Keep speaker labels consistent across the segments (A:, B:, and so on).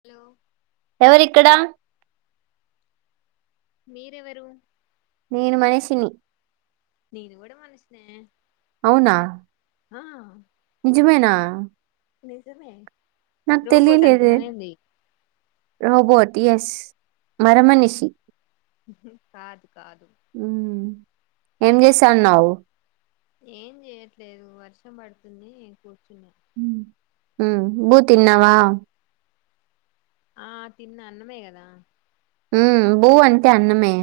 A: Hello
B: ఎవరు ఇక్కడ
A: మీరేవర
B: నేను మనిషిని
A: నీను కూడా మనిషినే
B: అవునా
A: ఆా
B: నిజమేనా
A: నిజమే
B: నాకు
A: రోబోట్
B: తెలియలేదే
A: అనుకున్నావ్ ఏమి
B: రోబోట్ యస్ మార మనిసిీ
A: కాదు కాదు
B: మ్మ్. ఏం చేస్తున్నావ్
A: ఏం చేయట్లేదు వర్షం పడుతుంది కూర్చున్నా
B: బూ తిన్నావా
A: ఆ తిన్న అన్నమే కదా
B: ఉ భూ అంటే అన్నమే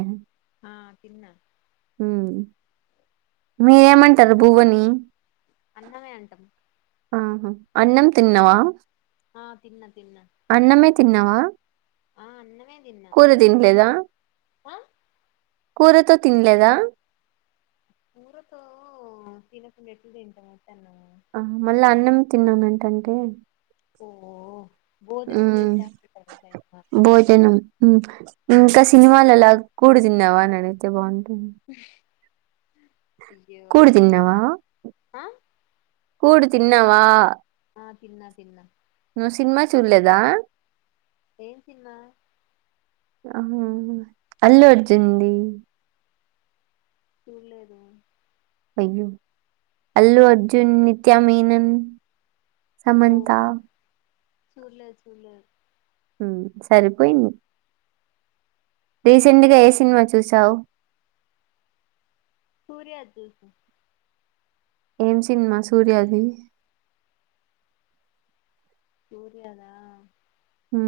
A: ఆ తిన్న
B: మీరూ ఏమంటారు భువని
A: అన్నమే అంటాం
B: ఆహ అన్నం తిన్నవా
A: ఆ తిన్న తిన్న
B: తిన్నావా
A: ఆ అన్నమే తిన్నా
B: కూరు తినలేదా
A: ఆ
B: కూరతో తిన్లేదా
A: కూరతో తినకుండా ఎట్లా తింటాం ఒట్టి అన్నం
B: ఆ మళ్ళీ అన్నం తిన్నానంటంటే
A: ఓ భోజనం చేసేడు
B: భోజనం మ్ ఇంకా సినిమాలు లాగా కూడు తిన్నావా అని అడిగితే బాగుం
A: [unintelligible] అయ్యో
B: కూడు తిన్నావా
A: ఆ
B: కూడు తిన్నావా
A: ఆ తిన్న తిన్న
B: నువ్వు సినిమా చూడలేదా
A: ఏం సినిమా
B: ఆ అల్లు అర్జున్డి
A: ఇలేదు
B: అయ్యో అల్లు అర్జున్ నిత్యామేనన్ సమంత
A: చూల్లేదు చూల్లేదు
B: సరిపోయింది రీసెంట్గా ఏ సినిమా చూసావు
A: సూర్యదుస్సు
B: ఏం సినిమా సూర్యది
A: సూర్యదా
B: హ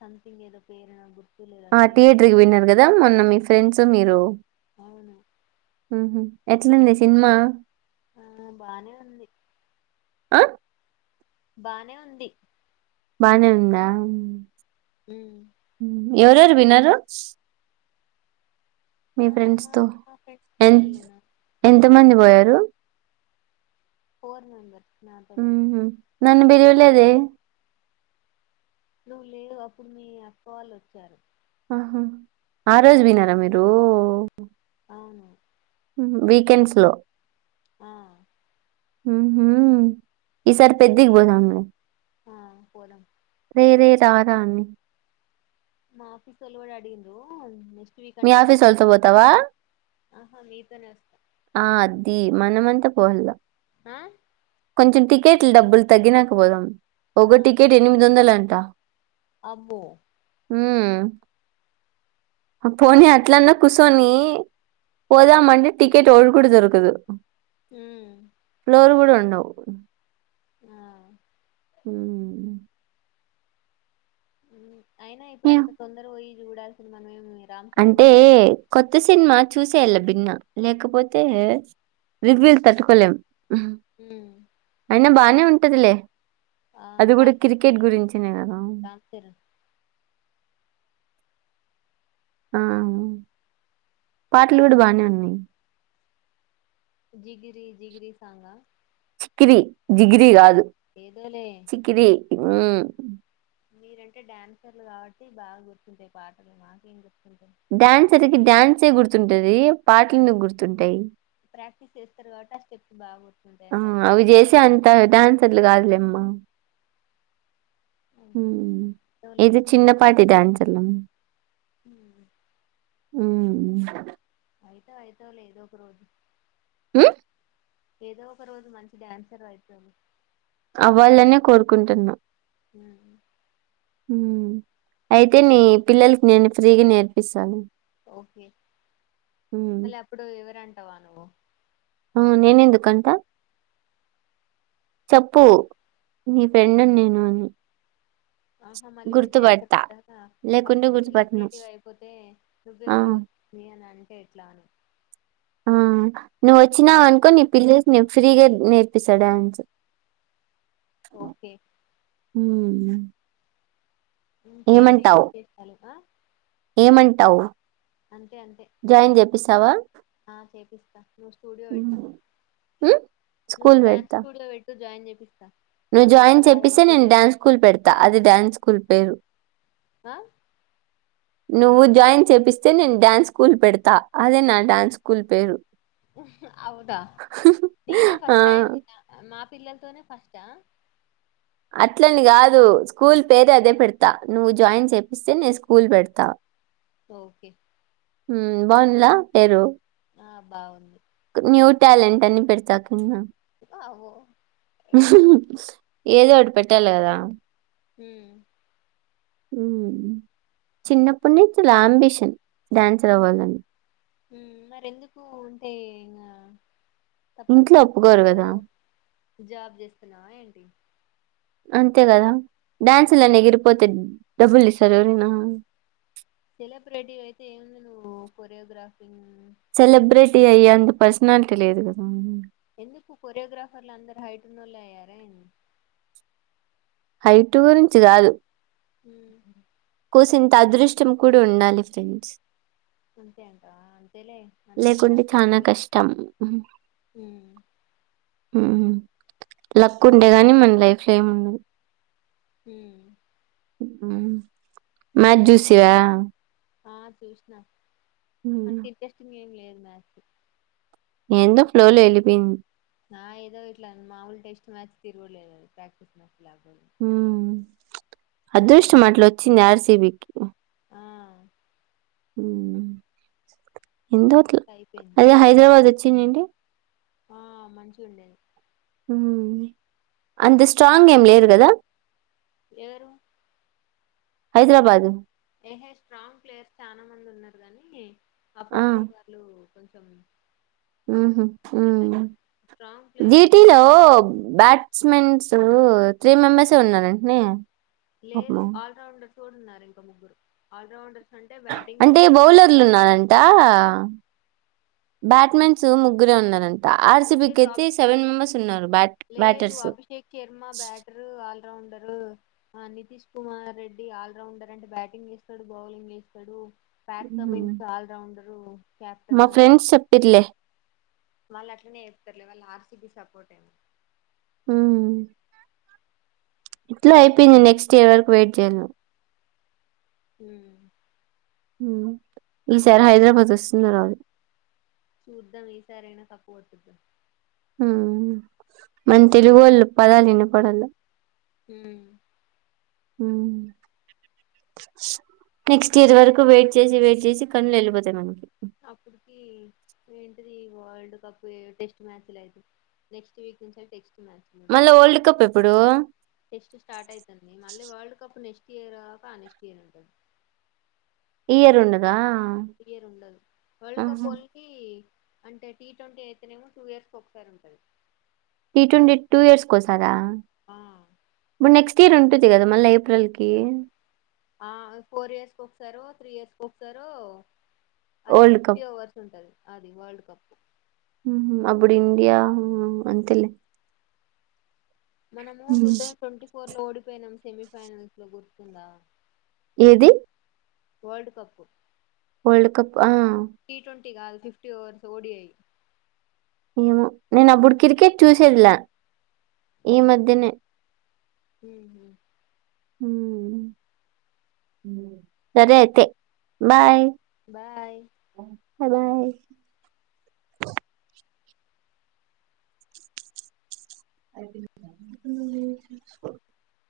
A: సంతింగ్ ఏదో పేరణ గు
B: ఆ టి ట్రియే విన్నర్ కదా మొన్న మీ ఫ్రెండ్స్ మీరు
A: అవును
B: ఉహు ఎట్లుంది సినిమా
A: ఆ బానే ఉంది
B: ఆ
A: బానే ఉంది
B: బానే ఉందా
A: హ
B: ఎవరు ఎవరు విన్నారు
A: ఆ
B: తో
A: మర్క్ మా ఫ్రెండ్స్ తో ఎళ్ళిన
B: మండిబోయారు
A: ఫోర్ మెంబర్
B: హు నన్ను పిల్వలే లేదే
A: నువ్వు లేవు అప్పుడు మీ అక్క వాళ్ళు వచ్చారు
B: ఆ రోజ వినాార మీరు
A: అవును
B: వీకెండ్స్ లో
A: ఆ
B: ఈ సార్ పెద్దకి పోోధామ్ లే
A: ఆ పోదం
B: ఎరే సాథాన్ని
A: మాఫీ సలవాడి అడిగిందో నేస్ట్
B: మీ ఆఫీస్ వోతో పోతావా
A: ఆహా మీతోనే వస్తా
B: ఆ అద్ది మనమంత పోహల్లా
A: ఆ
B: కొంచం టికెట్లు డబ్బులు తగ్గినకపో పోదాం
A: ఆ
B: ఒక టికెట్ ఎనిమిది వందల అంట్ త
A: అబ్బో
B: హ్మ పోనీ అట్లన్న కుసోనీ పోదామంటే టికెట్ ఒకడు కూడ దొరుకదు.
A: హ్మ
B: కొరు కూడ ఉండవ్.
A: ఆ
B: హ్మ
A: ఉ అయినా ఇప్పుడు
B: ఏం
A: అంత తొందర పోయి చూడాల్ సింది మనమే [unintelligible]
B: అంటే కొత్త సిన్మా చూసేళమ్ భిన్న లేకపోతే రివ్యూల్ తట్టుకోలేం.
A: హ్మ
B: నే ఉంటదిలే. అది కూడ క్రికెట్
A: రోజులు
B: గురించనే కదా.
A: రామ్ చరణ్
B: ఆ పాటలు కూడ బానే ఉన్నయి.
A: జిగిరి జిగిరి సాంగా.
B: చికిరి జిగిరి గాదు
A: ఏదోలే
B: ఆ
A: మీరంటే డ్యాన్సర్లు కాబట్టి బాగ గుర్తుంటయి పాటలు మాకేం గుర్తుంటయి.
B: డ్యాన్సర్కి డ్యాన్సే గుర్తుంటదీ, పాటలెందుకు గుర్తుంటయి.
A: ప్రాక్టీస్ చేస్తరు కాబట్టె ఆ స్టెప్స్ బాగుర్
B: ఆ అవి జేసే అంత డాన్స్ న్సర్లు కాదులేమ్మ. హ్మ
A: ఏదో
B: ఇది చిన్న పాటి డాన్స్ లం
A: హ
B: ఊ
A: అయితవ్ అయితవ్ లే ఏదో ఒక రోజు.
B: ఉ
A: ఏదో ఒక రోజు మంచి డ్యాన్సర్ అయితవ్.
B: అవ్వాలనే కోరుకుంటున్నా.
A: హ్మ
B: హ్మ అయితే నీ పిల్లలకి నేను ఫ్రీగ నేర్పిస్తాను.
A: ఓకే
B: హ్మ్.
A: మళ్ళీ అప్పుడూ ఎవరంటవా నువ్వు.
B: అవు నేనెందు కంటా. చెప్పు నీ ఫ్రెండున్ నేను అని
A: ఆహా మళ్ళీ పెద్ద ఎత్తు
B: గుర్తుపడతా.
A: [unintelligible]
B: లేకుంటే
A: అప్పు
B: గుర్తుపట్టను.
A: సెలబ్రేటీవ్ అయిపోతే
B: ఆ!
A: నువ్వెవరు వచ్చంది అని అంటే ఎట్లా అని
B: ఆ నువ్వు వచ్చినావ అనుకో నీ పిల్లలకి నేన్ ఫ్రీగా నేర్పిస్తా డాన్స్.
A: ఓకే
B: మ్
A: ఇంకేంటి ఇవి చేస్తాలుగా
B: ఏమంటావు?
A: అంతే అంతే
B: జాయిన్ చేపిస్తావా?
A: ఆ చేపిస్తా నువవు స్టూడియో పెట్టు
B: హ్మ్. హ్మ్.
A: నువ్వు
B: స్కూల్
A: డ్యాన్స్
B: పెడతా.
A: స్టూడియో పెట్టు జాయిన్ చే పిస్తా
B: నువ్వు జాయిన్ చెప్పస్త నేను డన్స్ స్కూల్ పెడతా అది డ్యాన్స్ స్కూల్ పేరు
A: ఆ
B: నువ్వు జాయిన్ చేపిస్తే నేను డ్యాన్స్ స్కూల్ పెడతా అదే నా డ్యాన్స్ స్కూల్ పేరు
A: హవుదా ననే
B: ఆ!
A: ఫస్ట్ టై మా పిల్లలతోనే ఫస్ట్
B: అట్లని కాదు స్కూల్ పేరే అదే పెడతా నువ్వు జాయిన్ చేపిస్తే నేను స్కూల్ పెడతా
A: ఓకే
B: బాగుంలా పేరు
A: ఆ బాగుంది
B: న్యూ ట్యాలెంట్ అని పెడతా కన్నా
A: అ
B: ఏదో ఒకటి పెట్టాలి కదా
A: హ
B: చిన్నప్పుటిని చాలా అంబిషన్ డ్యాన్స్ర్ అవ్వాలని
A: మరి ఎందుకు ఉంటాయి ఇకా తప్ప
B: ఇంట్లో
A: ప
B: ఒప్పుకోరు గదా!
A: జాబ జస్తునా ఏంటి
B: అంతే కదా డ్యాన్సులనే ఎగిరిపోతే డబ్బులు ఇస్తారు ఎవరనా
A: సెలబ్రిటీ అయితే ఏముంది నువ్వు కొరియోగ్రాఫీ
B: సెలబ్ర్రిట్ అయ్యి అందు పర్సనాలిటీ లేదు కదా
A: ఎందుకు కొర్యోగ్రాఫర్ల అందరయిటిన్న
B: హైట్ గురించి కాదు
A: హ
B: కోసంత అదృష్టం కూడా ఉండాలి ఫ్రెండ్స్
A: అంతే అంటా అంత
B: లేకుంటే చాలనా కష్టం
A: ఉమ్
B: లక్ ఉంటే గాని మన లైఫ్ లో ఏం ఉండదు
A: హ
B: మా జూసవా
A: ఆ చూష్ణ అని
B: మ్మ్
A: తిరిగస్ం ఏం లేదు మ
B: ఎందో ఫ్లో లో వెళ్ళిపోయింది
A: ఆ ఏదో ఇట్లా మాముూలు టెస్ట్ మ్యాచ్ తిరుగుడు లేదు అది ప్రాక్టీస్ మ్యాచ్ లా.
B: ఉమ్మ్ అదృష్టం అట్లొంచ్చింది ఆర్ సి బి కి.
A: ఆ
B: ఊమ్ ఏందో అట్లా
A: అయిపోయింది
B: ఐనా హైదరాబాదే. చ్చిందండి.
A: ఆ మంచిగుండేది.
B: ఉమ్మ్ అంత స్ట్రాంగ్ ఏం లేర్ కదా.
A: ఎవరు
B: హైద్రాబాదు.
A: ఏహే స్ట్రాంగ్ ప్లేయర్స్ చానా మంది ఉన్నారు గాని. అప్పుడప్పుడు కాదు. కొంచం
B: ఉహు ఉమ్మ్
A: స్ట్రాంగ్
B: జీ
A: ప్లేయర్స్
B: టీ
A: ఆ
B: లో బ్యాట్స్. మెన్సు త్రీ మెంబెర్సే ఉన్నారంటనే.
A: లేదు
B: పాపము
A: ఆల్ రౌండర్. తోడున్నారు ఇంకా ముగ్గురు ఆల్ రౌండర్.
B: అంటే బౌలర్లు ఉన్నారంట. ఆ బ్యాట్మెన్స్ ముగ్గురే ఉన్నారంట్. ఆ ఆర్ సి బి కి
A: లేదు
B: ఐతే
A: అభి
B: సెవెన్ మెంబర్స్ ఉన్నారు బ్యాట్
A: లేదు
B: బ్యాటర్స్.
A: రౌండరు ఆ నితీష్ కుమార్ రెడ్డి ఆల్రౌండర్ అంటే బ్యాటింగ్ చేస్తాడు, బౌలింగ్ చేస్తాడు. బ్యాట్స్
B: హుహు.
A: Mens allrounder.
B: మా ఫ్రెండ్స్ చెప్పిర్లే.
A: వాళ్ళు అట్లనే చెప్తార్లే, వాళ్ళు ఆర్ సి బి సపోర్ట్ ఏమో.
B: ఉమ్మ్ ఇట్లా అయిపోయింది. నెక్స్ట్ ఇయర్ వరకు వెయిట్ చెయ్యాల్ నువ్.
A: ఊమ్
B: ఉమ్మ్ ఈ సారి హైదరాబాద్ వస్తున్నార్ ఆళ్ళు.
A: చూద్దాం ఈసారైనా కప్పు కొట్టుదో.
B: ఉమ్మ్ మన తెలుగు వాళ్ళు పదాల్లినపడాల.
A: ఊమ్
B: ఉమ్మ్ నెక్స్ట్ ఇయర్ వరకు వెయిట్ చేసి వెయిట్ చేసి, కళ్లు వెళ్ళిపోతాయి మనకి.
A: అప్పుటికి నేన్. ఇది వరల్డ్ కప్ టెస్ట్ మ్యాచ్ లు ఐతే, నెక్స్ట్ వీక్ నుంచే టెస్ట్. మ్యాచ్చా
B: మళ్ళా వరల్డ్ కప్ ఎప్పుడు?
A: టెస్ట్ స్టార్ట్ అయితాంది. మళ్ళీ వరల్డ్ కప్ నెస్ట్. తీరా కా నెక్స్ట్ ఇయర్ ఉంటది.
B: ఈ ఇయర్ ఉండదా.
A: ఈ ఇయర్ ఉండదు వాల్డ్ కప్
B: ఆహా!
A: ఓన్లీ. అంటే టీ ట్వంటీ అయితేనేమో టూ ఇయర్స్ కి ఒకసారి ఉంటది.
B: టి ట్వంటీ టూ ఇయర్స్ కోసారా.
A: ఆ
B: నెక్ట్ ఇయర్ ఉంటుంది కా మళ్ళ
A: ఆ ఫోర్ ఇయర్స్కిసారు త్రీ ఇయర్స్ కి ఒకసారో అదే
B: వరల్డ్ కప్.
A: ఫిఫ్టీ ఓవర్స్ ఉంటది అది వరల్డ్ కప్
B: మ్ అప్పుడు ఇండియా అంతలే
A: మనము టూ థౌసండ్ ట్వంటీ ఫో ఓడిపోయినాం సెమీఫైనల్స్ లో గుర్తుందా
B: ఏది
A: ఓర్ల్డ్ కప్పు
B: వల్డ్ కప్ ఆ
A: టి కాద్ ఫిఫ్టీ ఓవర్స్ ఓడిఐ
B: ఏమ నేను అడు కిరకెట్ చూసేదిలా ఈ మధ్యనే
A: మ్
B: మ్ సరే అయితే బాయ్
A: బాయ్
B: అదా [inaudible]